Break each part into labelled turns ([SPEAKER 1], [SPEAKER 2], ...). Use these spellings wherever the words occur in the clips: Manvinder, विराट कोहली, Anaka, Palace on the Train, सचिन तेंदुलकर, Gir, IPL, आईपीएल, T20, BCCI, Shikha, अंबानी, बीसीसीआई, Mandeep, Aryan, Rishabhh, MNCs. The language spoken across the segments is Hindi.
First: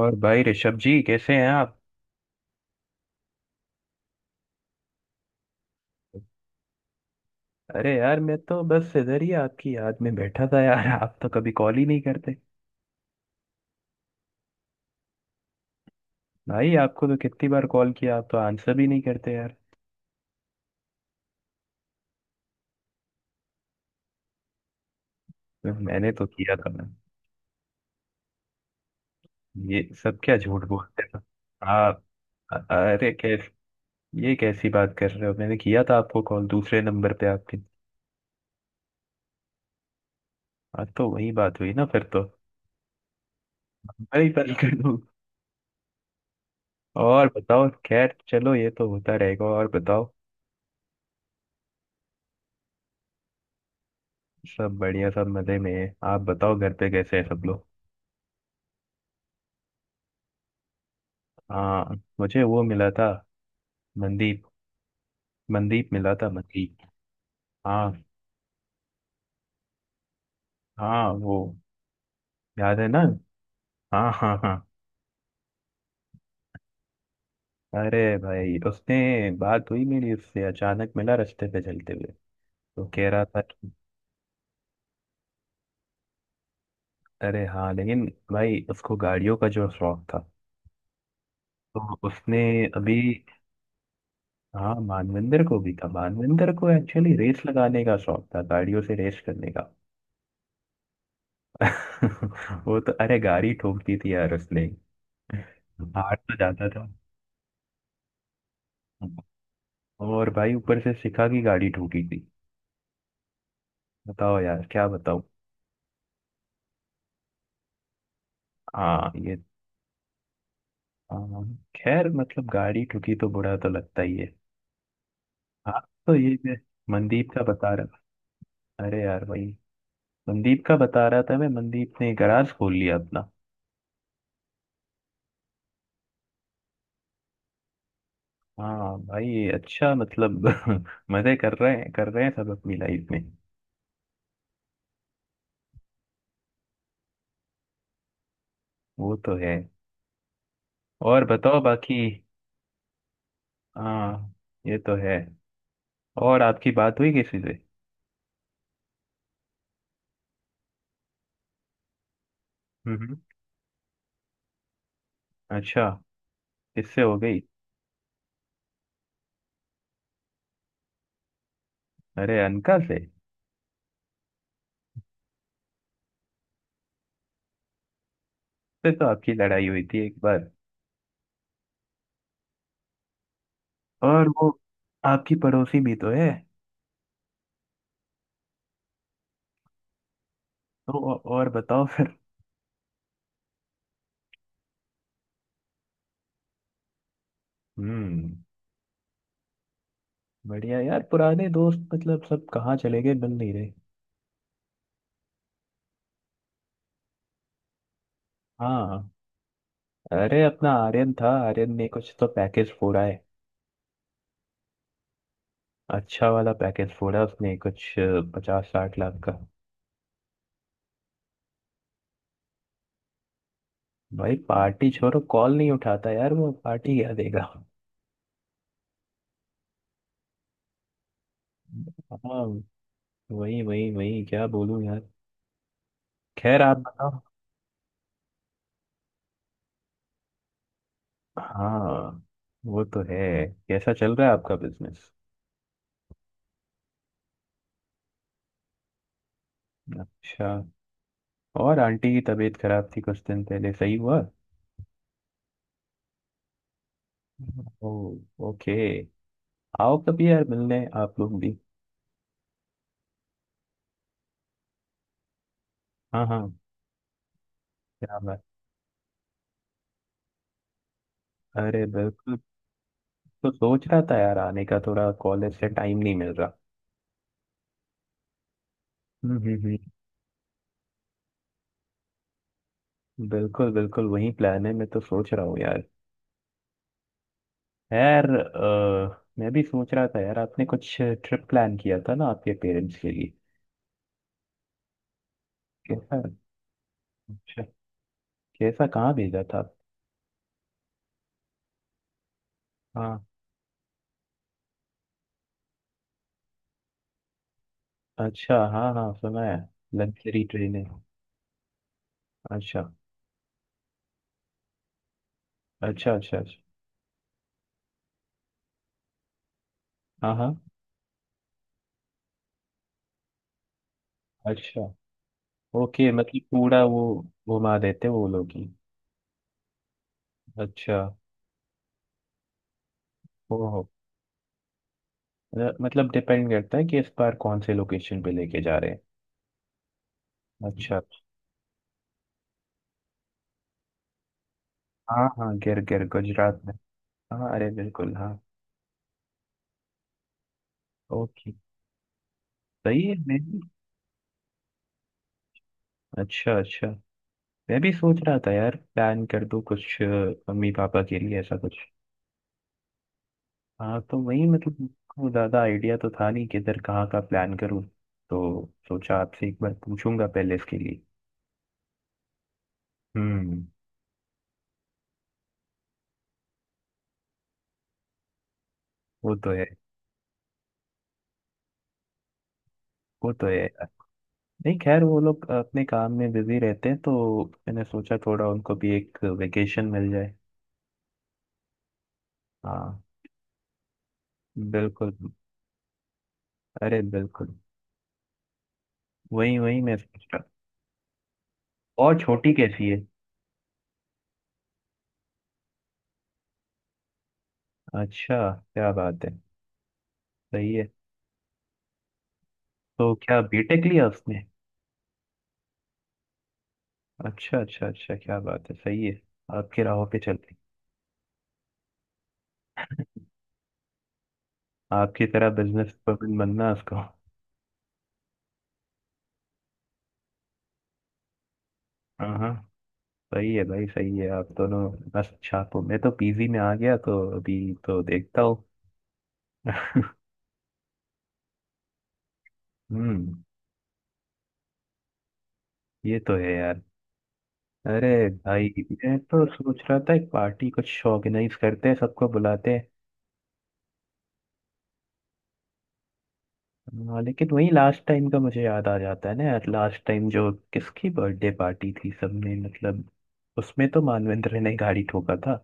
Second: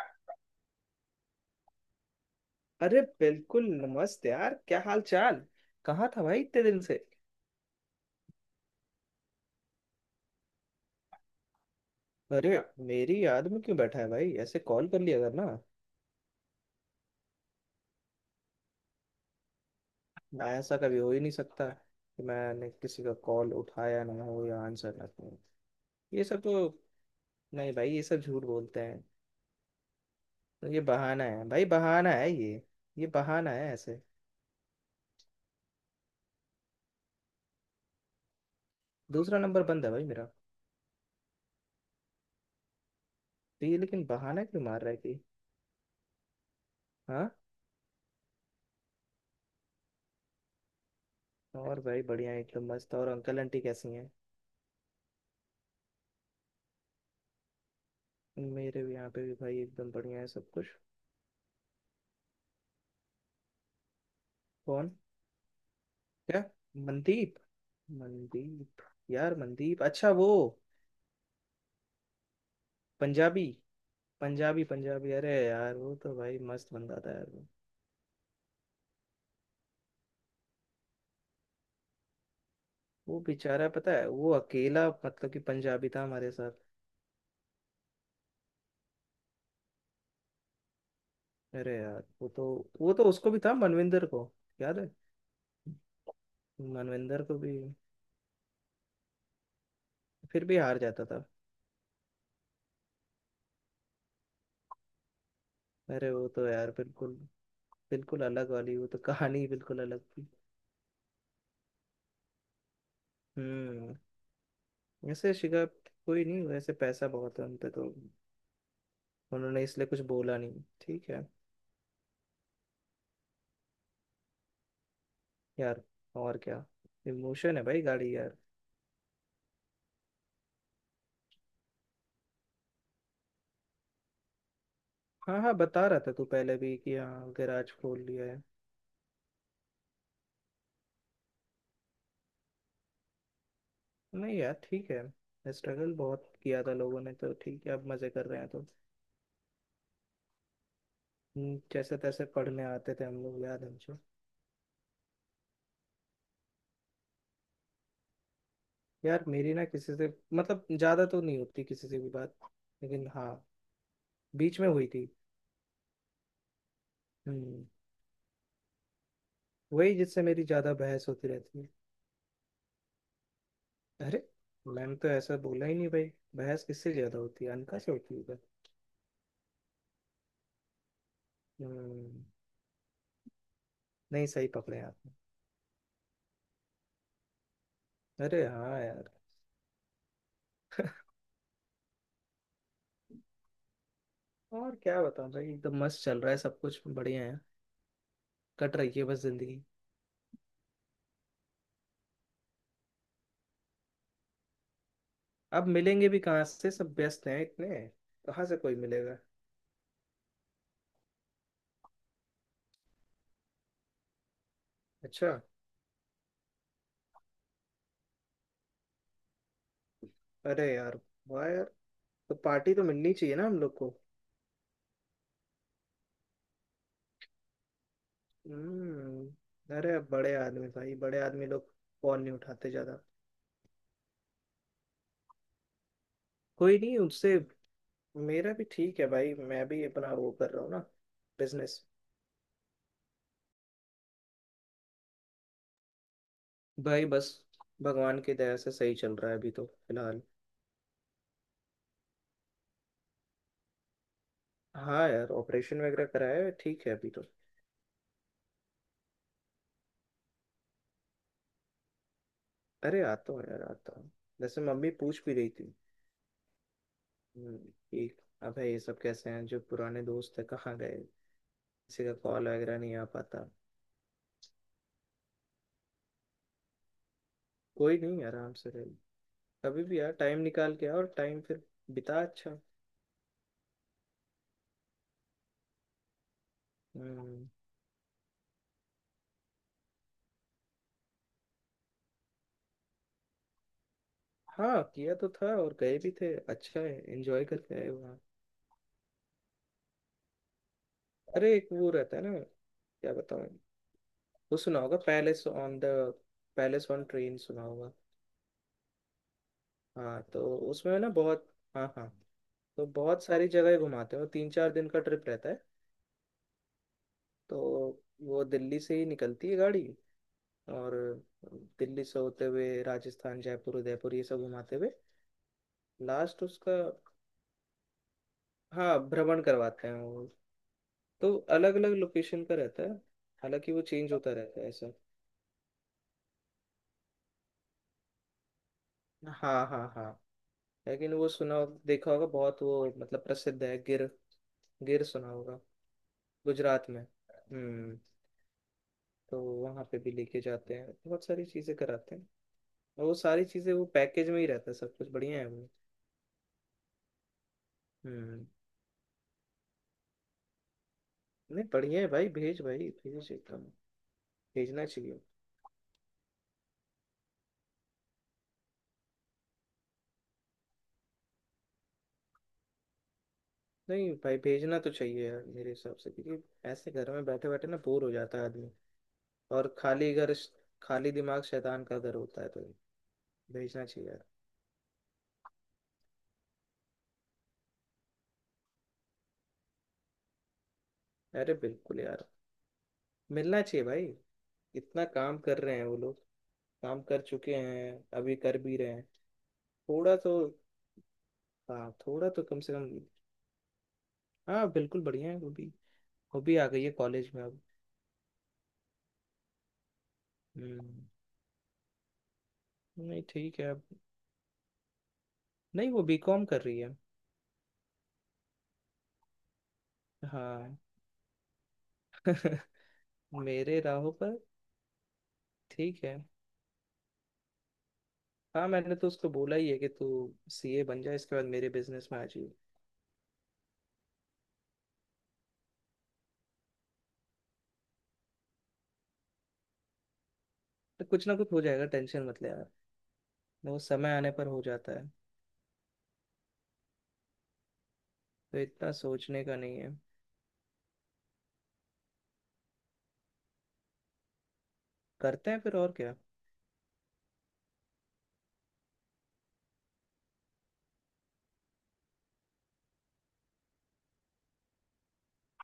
[SPEAKER 1] और भाई ऋषभ जी, कैसे हैं आप।
[SPEAKER 2] अरे बिल्कुल! नमस्ते यार, क्या हाल चाल? कहाँ था भाई इतने दिन से?
[SPEAKER 1] अरे यार, मैं तो बस इधर ही आपकी याद में बैठा था यार। आप तो कभी कॉल ही नहीं करते।
[SPEAKER 2] अरे मेरी याद में क्यों बैठा है भाई? ऐसे कॉल कर लिया करना।
[SPEAKER 1] भाई, आपको तो कितनी बार कॉल किया, आप तो आंसर भी नहीं करते यार।
[SPEAKER 2] ना, ऐसा कभी हो ही नहीं सकता कि मैंने किसी का कॉल उठाया ना हो या आंसर ना हो।
[SPEAKER 1] तो मैंने
[SPEAKER 2] ये
[SPEAKER 1] तो
[SPEAKER 2] सब तो।
[SPEAKER 1] किया था ना।
[SPEAKER 2] नहीं भाई, ये सब झूठ बोलते हैं।
[SPEAKER 1] ये सब क्या झूठ
[SPEAKER 2] तो ये
[SPEAKER 1] बोलते हो?
[SPEAKER 2] बहाना है भाई,
[SPEAKER 1] आप
[SPEAKER 2] बहाना है ये।
[SPEAKER 1] अ-
[SPEAKER 2] ये
[SPEAKER 1] अरे कैस
[SPEAKER 2] बहाना है ऐसे।
[SPEAKER 1] ये कैसी बात कर रहे हो? मैंने किया था आपको कॉल, दूसरे नंबर पे आपके।
[SPEAKER 2] दूसरा नंबर बंद है भाई मेरा।
[SPEAKER 1] आज तो वही बात हुई ना फिर तो।
[SPEAKER 2] तो ये लेकिन
[SPEAKER 1] मैं ही
[SPEAKER 2] बहाना
[SPEAKER 1] कॉल
[SPEAKER 2] क्यों
[SPEAKER 1] कर
[SPEAKER 2] मार रहा
[SPEAKER 1] दूँ।
[SPEAKER 2] है कि।
[SPEAKER 1] और
[SPEAKER 2] हाँ।
[SPEAKER 1] बताओ। खैर चलो, ये तो होता रहेगा। और बताओ।
[SPEAKER 2] और भाई बढ़िया, एकदम मस्त। और अंकल आंटी कैसी हैं?
[SPEAKER 1] सब बढ़िया, सब मजे में है। आप बताओ, घर पे कैसे हैं सब लोग।
[SPEAKER 2] मेरे भी यहाँ पे भी भाई एकदम बढ़िया है सब कुछ।
[SPEAKER 1] हाँ, मुझे वो मिला था। मनदीप।
[SPEAKER 2] कौन?
[SPEAKER 1] मनदीप मिला था,
[SPEAKER 2] क्या?
[SPEAKER 1] मनदीप।
[SPEAKER 2] मनदीप?
[SPEAKER 1] हाँ।
[SPEAKER 2] मनदीप। यार मनदीप, अच्छा वो।
[SPEAKER 1] हाँ वो, याद है ना।
[SPEAKER 2] पंजाबी।
[SPEAKER 1] हाँ, हाँ, हाँ।
[SPEAKER 2] पंजाबी पंजाबी! अरे यार वो तो भाई मस्त बंदा था यार वो।
[SPEAKER 1] अरे भाई, उसने, बात हुई मेरी उससे, अचानक मिला रास्ते पे चलते हुए। तो कह
[SPEAKER 2] वो
[SPEAKER 1] रहा था
[SPEAKER 2] बेचारा
[SPEAKER 1] कि,
[SPEAKER 2] पता है, वो अकेला मतलब कि पंजाबी था हमारे साथ।
[SPEAKER 1] अरे हाँ लेकिन, भाई उसको गाड़ियों का जो शौक था,
[SPEAKER 2] अरे
[SPEAKER 1] तो
[SPEAKER 2] यार वो
[SPEAKER 1] उसने,
[SPEAKER 2] तो। वो
[SPEAKER 1] अभी।
[SPEAKER 2] तो उसको भी था, मनविंदर को।
[SPEAKER 1] हाँ,
[SPEAKER 2] याद है।
[SPEAKER 1] मानविंदर को भी था। मानविंदर को एक्चुअली
[SPEAKER 2] मनविंदर को
[SPEAKER 1] रेस
[SPEAKER 2] भी।
[SPEAKER 1] लगाने का शौक था, गाड़ियों से रेस करने का।
[SPEAKER 2] फिर भी हार जाता था।
[SPEAKER 1] वो तो, अरे गाड़ी ठोकती थी यार उसने।
[SPEAKER 2] अरे
[SPEAKER 1] हार
[SPEAKER 2] वो
[SPEAKER 1] तो
[SPEAKER 2] तो
[SPEAKER 1] जाता
[SPEAKER 2] यार
[SPEAKER 1] था।
[SPEAKER 2] बिल्कुल। बिल्कुल अलग वाली, वो तो कहानी बिल्कुल अलग थी।
[SPEAKER 1] और भाई, ऊपर से शिखा की गाड़ी ठोकी थी।
[SPEAKER 2] हम्म।
[SPEAKER 1] बताओ यार, क्या बताओ।
[SPEAKER 2] वैसे शिखा। कोई नहीं, वैसे पैसा बहुत है उन पे तो।
[SPEAKER 1] हाँ ये,
[SPEAKER 2] उन्होंने इसलिए कुछ बोला नहीं, ठीक है।
[SPEAKER 1] हाँ। खैर, मतलब गाड़ी ठुकी तो बुरा तो लगता ही है। हाँ।
[SPEAKER 2] यार।
[SPEAKER 1] तो ये
[SPEAKER 2] और
[SPEAKER 1] मैं
[SPEAKER 2] क्या।
[SPEAKER 1] मनदीप का
[SPEAKER 2] इमोशन है
[SPEAKER 1] बता
[SPEAKER 2] भाई, गाड़ी
[SPEAKER 1] रहा।
[SPEAKER 2] यार।
[SPEAKER 1] अरे यार भाई, मनदीप का बता रहा था मैं, मनदीप ने गराज खोल लिया अपना।
[SPEAKER 2] हाँ हाँ, बता रहा था तू पहले भी कि हाँ गैराज खोल लिया है।
[SPEAKER 1] हाँ भाई, अच्छा मतलब। मजे कर रहे हैं, कर रहे हैं सब अपनी लाइफ में।
[SPEAKER 2] नहीं यार ठीक है, स्ट्रगल बहुत किया था लोगों ने तो ठीक है, अब मजे कर रहे हैं तो।
[SPEAKER 1] वो तो है। और बताओ
[SPEAKER 2] जैसे
[SPEAKER 1] बाकी।
[SPEAKER 2] तैसे पढ़ने आते थे हम लोग, याद है हमको।
[SPEAKER 1] हाँ ये तो है। और आपकी बात हुई किसी से?
[SPEAKER 2] यार मेरी ना किसी से। मतलब ज्यादा तो नहीं होती किसी से भी बात। लेकिन
[SPEAKER 1] हम्म।
[SPEAKER 2] हाँ। बीच में हुई थी।
[SPEAKER 1] अच्छा, किससे हो गई?
[SPEAKER 2] हम्म। वही जिससे मेरी ज्यादा बहस होती रहती है।
[SPEAKER 1] अरे, अनका से?
[SPEAKER 2] अरे मैम तो ऐसा बोला ही नहीं भाई। बहस किससे ज्यादा होती है? अनका से होती है।
[SPEAKER 1] से तो आपकी लड़ाई हुई थी एक बार।
[SPEAKER 2] हम्म। नहीं,
[SPEAKER 1] और
[SPEAKER 2] सही
[SPEAKER 1] वो,
[SPEAKER 2] पकड़े आपने।
[SPEAKER 1] आपकी पड़ोसी भी तो है।
[SPEAKER 2] अरे हाँ यार।
[SPEAKER 1] तो और बताओ फिर।
[SPEAKER 2] और क्या बताऊं भाई, एकदम मस्त चल रहा है, सब कुछ बढ़िया है।
[SPEAKER 1] हम्म।
[SPEAKER 2] कट रही है बस जिंदगी।
[SPEAKER 1] बढ़िया यार, पुराने दोस्त मतलब सब कहाँ चले गए, मिल नहीं रहे।
[SPEAKER 2] अब मिलेंगे भी कहाँ से, सब व्यस्त हैं इतने। कहाँ से कोई
[SPEAKER 1] हाँ।
[SPEAKER 2] मिलेगा।
[SPEAKER 1] अरे, अपना आर्यन था, आर्यन ने कुछ तो पैकेज फोड़ा है।
[SPEAKER 2] अच्छा।
[SPEAKER 1] अच्छा वाला पैकेज फोड़ा उसने कुछ, 50-60 लाख का।
[SPEAKER 2] अरे यार। वाह यार। तो पार्टी तो मिलनी चाहिए ना हम लोग को।
[SPEAKER 1] भाई, पार्टी छोड़ो, कॉल नहीं उठाता यार वो, पार्टी क्या देगा।
[SPEAKER 2] अरे अब बड़े आदमी भाई, बड़े आदमी लोग। फोन नहीं
[SPEAKER 1] हाँ,
[SPEAKER 2] उठाते ज्यादा।
[SPEAKER 1] वही वही वही, क्या बोलूं यार। खैर, आप
[SPEAKER 2] कोई नहीं
[SPEAKER 1] बताओ।
[SPEAKER 2] उनसे। मेरा भी ठीक है भाई, मैं भी अपना वो कर रहा हूँ ना। बिजनेस।
[SPEAKER 1] हाँ वो तो है। कैसा चल रहा है आपका बिजनेस?
[SPEAKER 2] भाई बस। भगवान की दया से सही चल रहा है अभी तो फिलहाल।
[SPEAKER 1] अच्छा। और आंटी की तबीयत खराब थी कुछ दिन पहले, सही हुआ?
[SPEAKER 2] हाँ यार, ऑपरेशन वगैरह कराया है, ठीक है अभी तो।
[SPEAKER 1] ओ, ओके। आओ कभी यार मिलने, आप लोग भी।
[SPEAKER 2] अरे आता हूँ यार, आता हूँ। वैसे मम्मी पूछ भी रही थी।
[SPEAKER 1] हाँ हाँ।
[SPEAKER 2] कि।
[SPEAKER 1] क्या बात।
[SPEAKER 2] अब है ये सब कैसे हैं, जो पुराने दोस्त है, कहाँ गए।
[SPEAKER 1] अरे
[SPEAKER 2] किसी का
[SPEAKER 1] बिल्कुल।
[SPEAKER 2] कॉल वगैरह नहीं आ पाता।
[SPEAKER 1] तो सोच रहा था यार आने का, थोड़ा कॉलेज से टाइम नहीं मिल रहा।
[SPEAKER 2] कोई नहीं, आराम से रहे।
[SPEAKER 1] हम्म।
[SPEAKER 2] कभी भी यार टाइम निकाल के, और टाइम फिर बिता। अच्छा।
[SPEAKER 1] बिल्कुल बिल्कुल वही प्लान है, मैं तो सोच रहा हूँ यार।
[SPEAKER 2] हम्म।
[SPEAKER 1] यार मैं भी सोच रहा था यार, आपने कुछ ट्रिप प्लान किया था ना आपके पेरेंट्स के लिए।
[SPEAKER 2] हाँ किया तो था, और गए भी
[SPEAKER 1] कैसा।
[SPEAKER 2] थे। अच्छा है, एंजॉय
[SPEAKER 1] अच्छा,
[SPEAKER 2] करके आए वहाँ।
[SPEAKER 1] कैसा, कहाँ भेजा था?
[SPEAKER 2] अरे एक वो रहता है ना। क्या
[SPEAKER 1] हाँ,
[SPEAKER 2] बताऊँ। वो सुना होगा, palace on the. Palace on train सुना होगा।
[SPEAKER 1] अच्छा, हाँ हाँ सुना है।
[SPEAKER 2] हाँ तो।
[SPEAKER 1] लग्जरी ट्रेन है।
[SPEAKER 2] उसमें ना बहुत। हाँ हाँ। तो
[SPEAKER 1] अच्छा
[SPEAKER 2] बहुत सारी जगह घुमाते हो, 3-4 दिन का ट्रिप रहता है।
[SPEAKER 1] अच्छा अच्छा। अच्छा।
[SPEAKER 2] तो वो दिल्ली से ही निकलती है गाड़ी।
[SPEAKER 1] हाँ हाँ।
[SPEAKER 2] और दिल्ली से होते हुए राजस्थान, जयपुर, उदयपुर ये सब घुमाते
[SPEAKER 1] अच्छा,
[SPEAKER 2] हुए।
[SPEAKER 1] ओके, मतलब
[SPEAKER 2] लास्ट उसका।
[SPEAKER 1] पूरा वो घुमा देते वो लोग ही?
[SPEAKER 2] हाँ, भ्रमण करवाते हैं वो।
[SPEAKER 1] अच्छा।
[SPEAKER 2] तो अलग अलग लोकेशन का रहता है। हालांकि
[SPEAKER 1] ओहो,
[SPEAKER 2] वो चेंज होता रहता है, ऐसा।
[SPEAKER 1] मतलब डिपेंड करता है कि इस बार कौन से लोकेशन पे लेके जा रहे
[SPEAKER 2] हाँ हाँ हाँ।
[SPEAKER 1] हैं। अच्छा।
[SPEAKER 2] लेकिन वो सुना। देखा होगा बहुत वो, मतलब प्रसिद्ध है गिर। गिर
[SPEAKER 1] हाँ
[SPEAKER 2] सुना
[SPEAKER 1] हाँ,
[SPEAKER 2] होगा।
[SPEAKER 1] गिर, गिर गुजरात में।
[SPEAKER 2] गुजरात में।
[SPEAKER 1] हाँ, अरे
[SPEAKER 2] हम्म।
[SPEAKER 1] बिल्कुल हाँ।
[SPEAKER 2] तो वहाँ पे भी लेके जाते हैं, बहुत सारी
[SPEAKER 1] ओके,
[SPEAKER 2] चीज़ें कराते हैं।
[SPEAKER 1] सही
[SPEAKER 2] वो
[SPEAKER 1] है। मैं,
[SPEAKER 2] सारी चीजें वो पैकेज में ही रहता है, सब कुछ बढ़िया है वो।
[SPEAKER 1] अच्छा अच्छा, मैं भी सोच रहा
[SPEAKER 2] हम्म।
[SPEAKER 1] था यार, प्लान कर दूं कुछ मम्मी पापा के लिए ऐसा
[SPEAKER 2] नहीं
[SPEAKER 1] कुछ।
[SPEAKER 2] बढ़िया है भाई, भेज भाई भेज एकदम।
[SPEAKER 1] हाँ तो वही मतलब,
[SPEAKER 2] भेजना चाहिए।
[SPEAKER 1] मुझको ज़्यादा आइडिया तो था नहीं किधर, कहाँ का प्लान करूँ। तो सोचा आपसे एक बार पूछूंगा पहले इसके लिए। हम्म।
[SPEAKER 2] नहीं भाई, भेजना तो चाहिए यार मेरे हिसाब से क्योंकि। ऐसे घर में बैठे बैठे ना बोर हो जाता है आदमी।
[SPEAKER 1] वो तो है।
[SPEAKER 2] और खाली घर। खाली दिमाग शैतान का घर होता है तो।
[SPEAKER 1] वो तो है
[SPEAKER 2] भेजना
[SPEAKER 1] यार।
[SPEAKER 2] चाहिए यार।
[SPEAKER 1] नहीं खैर, वो लोग अपने काम में बिजी रहते हैं तो मैंने सोचा थोड़ा उनको भी एक वेकेशन मिल जाए।
[SPEAKER 2] अरे बिल्कुल यार।
[SPEAKER 1] हाँ।
[SPEAKER 2] मिलना चाहिए भाई। इतना
[SPEAKER 1] बिल्कुल।
[SPEAKER 2] काम कर रहे हैं वो लोग।
[SPEAKER 1] अरे
[SPEAKER 2] काम कर
[SPEAKER 1] बिल्कुल।
[SPEAKER 2] चुके हैं। अभी कर भी रहे हैं।
[SPEAKER 1] वही वही मैं
[SPEAKER 2] थोड़ा
[SPEAKER 1] सोच
[SPEAKER 2] तो।
[SPEAKER 1] रहा।
[SPEAKER 2] हाँ
[SPEAKER 1] और
[SPEAKER 2] थोड़ा तो
[SPEAKER 1] छोटी
[SPEAKER 2] कम से कम।
[SPEAKER 1] कैसी है?
[SPEAKER 2] हाँ बिल्कुल, बढ़िया है वो भी। वो भी आ गई है कॉलेज में अब।
[SPEAKER 1] अच्छा, क्या बात है, सही है।
[SPEAKER 2] हम्म।
[SPEAKER 1] तो
[SPEAKER 2] नहीं
[SPEAKER 1] क्या
[SPEAKER 2] ठीक है अब।
[SPEAKER 1] बीटेक लिया उसने?
[SPEAKER 2] नहीं, वो बीकॉम कर रही है।
[SPEAKER 1] अच्छा अच्छा अच्छा, क्या बात है, सही है। आपके राहों पे चलती।
[SPEAKER 2] हाँ। मेरे राहों पर।
[SPEAKER 1] आपकी तरह बिजनेस
[SPEAKER 2] ठीक है।
[SPEAKER 1] बनना उसको, हाँ।
[SPEAKER 2] हाँ मैंने तो उसको बोला ही है कि तू। सीए बन जा, इसके बाद मेरे बिजनेस में आ जाइए।
[SPEAKER 1] हाँ, सही है भाई, सही है आप दोनों। मस्त छापो, मैं तो पीजी में आ गया तो अभी तो देखता हूँ।
[SPEAKER 2] तो कुछ ना कुछ हो जाएगा, टेंशन मत ले यार।
[SPEAKER 1] हम्म।
[SPEAKER 2] वो समय आने पर हो जाता है।
[SPEAKER 1] ये तो है यार। अरे
[SPEAKER 2] तो
[SPEAKER 1] भाई,
[SPEAKER 2] इतना
[SPEAKER 1] मैं तो
[SPEAKER 2] सोचने का नहीं
[SPEAKER 1] सोच
[SPEAKER 2] है।
[SPEAKER 1] रहा था एक पार्टी कुछ ऑर्गेनाइज करते हैं, सबको बुलाते हैं।
[SPEAKER 2] करते हैं फिर, और क्या।
[SPEAKER 1] हाँ लेकिन वही लास्ट टाइम का मुझे याद आ जाता है ना यार, लास्ट टाइम जो किसकी बर्थडे पार्टी थी, सबने मतलब, उसमें तो मानवेंद्र ने गाड़ी ठोका था।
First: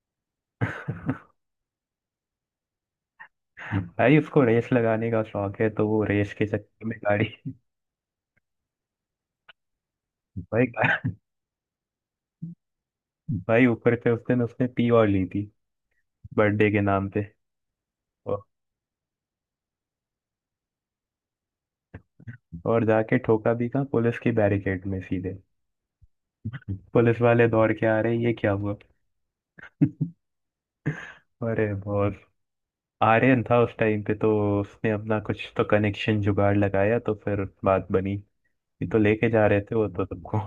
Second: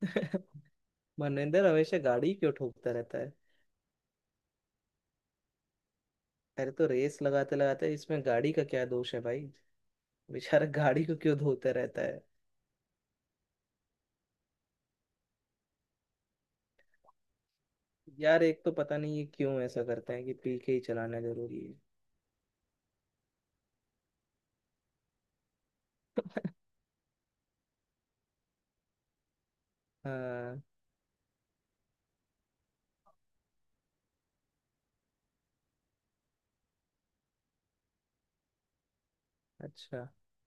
[SPEAKER 2] मनिंदर हमेशा गाड़ी क्यों ठोकता रहता है?
[SPEAKER 1] भाई, उसको रेस लगाने का शौक है तो वो रेस के
[SPEAKER 2] अरे
[SPEAKER 1] चक्कर
[SPEAKER 2] तो
[SPEAKER 1] में
[SPEAKER 2] रेस
[SPEAKER 1] गाड़ी।
[SPEAKER 2] लगाते लगाते इसमें गाड़ी का क्या दोष है भाई।
[SPEAKER 1] भाई,
[SPEAKER 2] बेचारा गाड़ी को क्यों धोता रहता है।
[SPEAKER 1] भाई ऊपर से उस दिन उसने पी और ली थी बर्थडे के नाम पे।
[SPEAKER 2] यार
[SPEAKER 1] और,
[SPEAKER 2] एक तो पता नहीं ये क्यों ऐसा करते हैं कि पी के ही चलाना जरूरी है।
[SPEAKER 1] और जाके ठोका भी कहाँ, पुलिस की बैरिकेड में सीधे। पुलिस वाले दौड़ के आ रहे, ये क्या हुआ।
[SPEAKER 2] हाँ।
[SPEAKER 1] अरे बहुत, आर्यन था उस टाइम पे तो, उसने अपना कुछ तो कनेक्शन जुगाड़ लगाया तो फिर बात बनी। ये तो लेके जा रहे थे वो तो
[SPEAKER 2] अच्छा।
[SPEAKER 1] सबको।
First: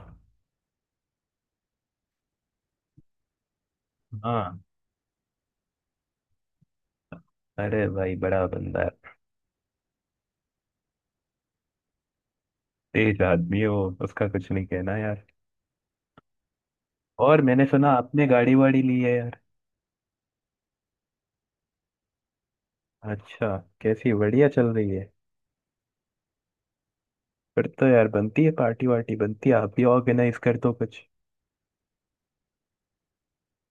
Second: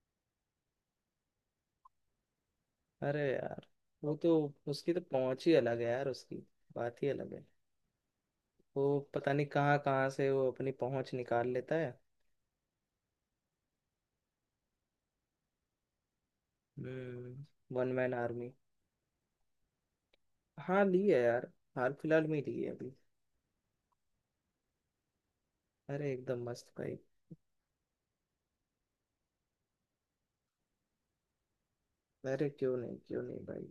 [SPEAKER 2] अरे यार वो तो।
[SPEAKER 1] हाँ।
[SPEAKER 2] उसकी तो पहुंच ही अलग है यार उसकी। बात ही अलग है।
[SPEAKER 1] अरे भाई, बड़ा बंदा
[SPEAKER 2] वो
[SPEAKER 1] है।
[SPEAKER 2] पता नहीं कहाँ कहाँ से वो अपनी पहुंच निकाल लेता है।
[SPEAKER 1] तेज आदमी है वो, उसका कुछ नहीं कहना यार। और मैंने
[SPEAKER 2] हम्म। वन
[SPEAKER 1] सुना
[SPEAKER 2] मैन
[SPEAKER 1] आपने
[SPEAKER 2] आर्मी।
[SPEAKER 1] गाड़ी वाड़ी ली है यार।
[SPEAKER 2] हाँ ली है यार। हाल फिलहाल में ही ली है अभी।
[SPEAKER 1] अच्छा, कैसी, बढ़िया चल रही है?
[SPEAKER 2] अरे एकदम मस्त भाई।
[SPEAKER 1] फिर तो यार बनती है पार्टी वार्टी, बनती है, आप भी ऑर्गेनाइज कर दो कुछ।
[SPEAKER 2] अरे क्यों नहीं, क्यों नहीं भाई।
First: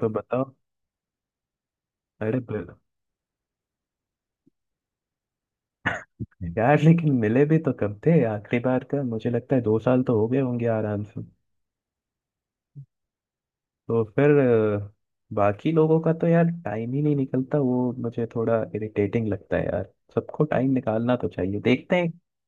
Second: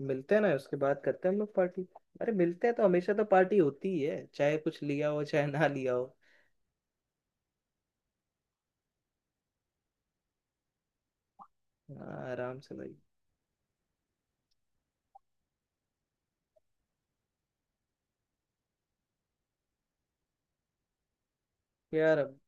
[SPEAKER 1] तो
[SPEAKER 2] मिलते हैं
[SPEAKER 1] बताओ।
[SPEAKER 2] ना, उसके बाद करते हैं हम लोग पार्टी। अरे
[SPEAKER 1] अरे
[SPEAKER 2] मिलते
[SPEAKER 1] ब-
[SPEAKER 2] हैं तो हमेशा तो पार्टी होती ही है, चाहे कुछ लिया हो चाहे ना लिया हो।
[SPEAKER 1] यार लेकिन मिले भी तो कब थे? आखिरी बार का मुझे लगता है 2 साल तो हो गए होंगे आराम से।
[SPEAKER 2] हाँ आराम से भाई।
[SPEAKER 1] तो फिर, अ, बाकी लोगों का तो यार टाइम ही नहीं निकलता, वो मुझे थोड़ा इरिटेटिंग लगता है यार। सबको टाइम निकालना तो चाहिए, देखते हैं।
[SPEAKER 2] यार अब।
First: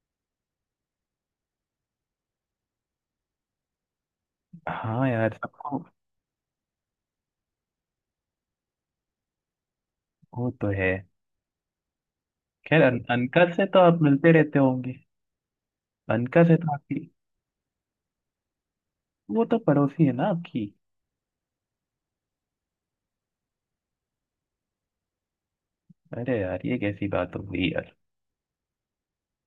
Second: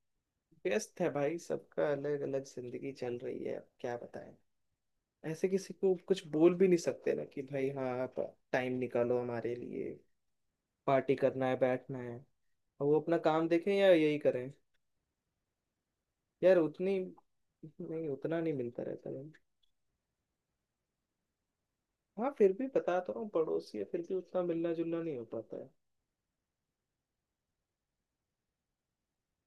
[SPEAKER 2] व्यस्त है भाई सबका, अलग अलग जिंदगी चल रही है अब, क्या बताएं।
[SPEAKER 1] हाँ यार
[SPEAKER 2] ऐसे किसी
[SPEAKER 1] सबको।
[SPEAKER 2] को कुछ बोल भी नहीं सकते ना कि भाई, हाँ आप। टाइम निकालो हमारे लिए।
[SPEAKER 1] वो तो है।
[SPEAKER 2] पार्टी करना है, बैठना है।
[SPEAKER 1] खैर
[SPEAKER 2] और वो अपना
[SPEAKER 1] अनका
[SPEAKER 2] काम
[SPEAKER 1] से
[SPEAKER 2] देखें
[SPEAKER 1] तो
[SPEAKER 2] या
[SPEAKER 1] आप
[SPEAKER 2] यही
[SPEAKER 1] मिलते
[SPEAKER 2] करें।
[SPEAKER 1] रहते होंगे। अनका से
[SPEAKER 2] यार
[SPEAKER 1] तो
[SPEAKER 2] उतनी।
[SPEAKER 1] आपकी,
[SPEAKER 2] नहीं, उतना नहीं मिलता रहता है।
[SPEAKER 1] वो तो पड़ोसी है ना आपकी।
[SPEAKER 2] हाँ फिर भी बता तो रहा हूँ, पड़ोसी है फिर भी उतना मिलना जुलना नहीं हो पाता है।
[SPEAKER 1] अरे यार, ये कैसी बात हो गई यार।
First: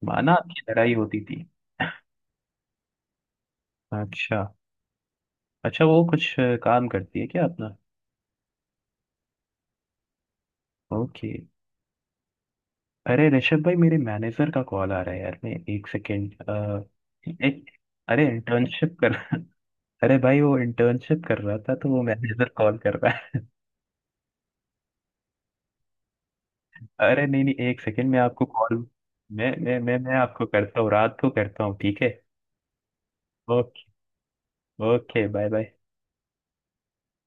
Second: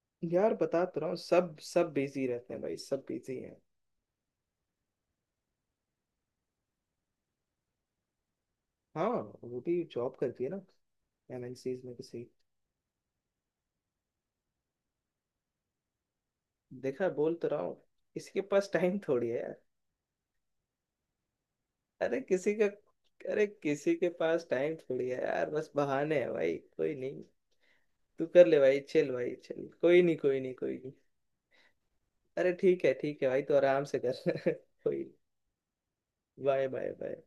[SPEAKER 1] माना
[SPEAKER 2] यार
[SPEAKER 1] आपकी
[SPEAKER 2] बता
[SPEAKER 1] लड़ाई
[SPEAKER 2] तो रहा हूँ,
[SPEAKER 1] होती थी।
[SPEAKER 2] सब सब बिजी रहते हैं भाई, सब बिजी हैं।
[SPEAKER 1] अच्छा। अच्छा, वो कुछ काम करती है क्या अपना?
[SPEAKER 2] हाँ। वो भी जॉब करती है ना।
[SPEAKER 1] ओके।
[SPEAKER 2] एमएनसीज में किसी।
[SPEAKER 1] अरे ऋषभ भाई, मेरे मैनेजर का कॉल आ रहा है यार, मैं एक सेकेंड,
[SPEAKER 2] देखा, बोल तो रहा
[SPEAKER 1] एक,
[SPEAKER 2] हूँ।
[SPEAKER 1] अरे
[SPEAKER 2] इसके पास
[SPEAKER 1] इंटर्नशिप
[SPEAKER 2] टाइम
[SPEAKER 1] कर।
[SPEAKER 2] थोड़ी है।
[SPEAKER 1] अरे भाई, वो इंटर्नशिप कर रहा था तो वो
[SPEAKER 2] अरे
[SPEAKER 1] मैनेजर
[SPEAKER 2] किसी का।
[SPEAKER 1] कॉल कर रहा है।
[SPEAKER 2] अरे किसी के पास टाइम थोड़ी है यार, बस बहाने हैं भाई, कोई नहीं।
[SPEAKER 1] अरे नहीं नहीं, एक सेकेंड, मैं
[SPEAKER 2] तू
[SPEAKER 1] आपको
[SPEAKER 2] कर ले
[SPEAKER 1] कॉल,
[SPEAKER 2] भाई, चल भाई
[SPEAKER 1] मैं
[SPEAKER 2] चल,
[SPEAKER 1] मैं मैं
[SPEAKER 2] कोई
[SPEAKER 1] मैं
[SPEAKER 2] नहीं कोई
[SPEAKER 1] आपको
[SPEAKER 2] नहीं कोई
[SPEAKER 1] करता हूँ,
[SPEAKER 2] नहीं।
[SPEAKER 1] रात को करता हूँ, ठीक है।
[SPEAKER 2] अरे ठीक है भाई, तू
[SPEAKER 1] ओके।
[SPEAKER 2] आराम से कर। कोई।
[SPEAKER 1] Okay, bye bye.
[SPEAKER 2] Bye bye bye.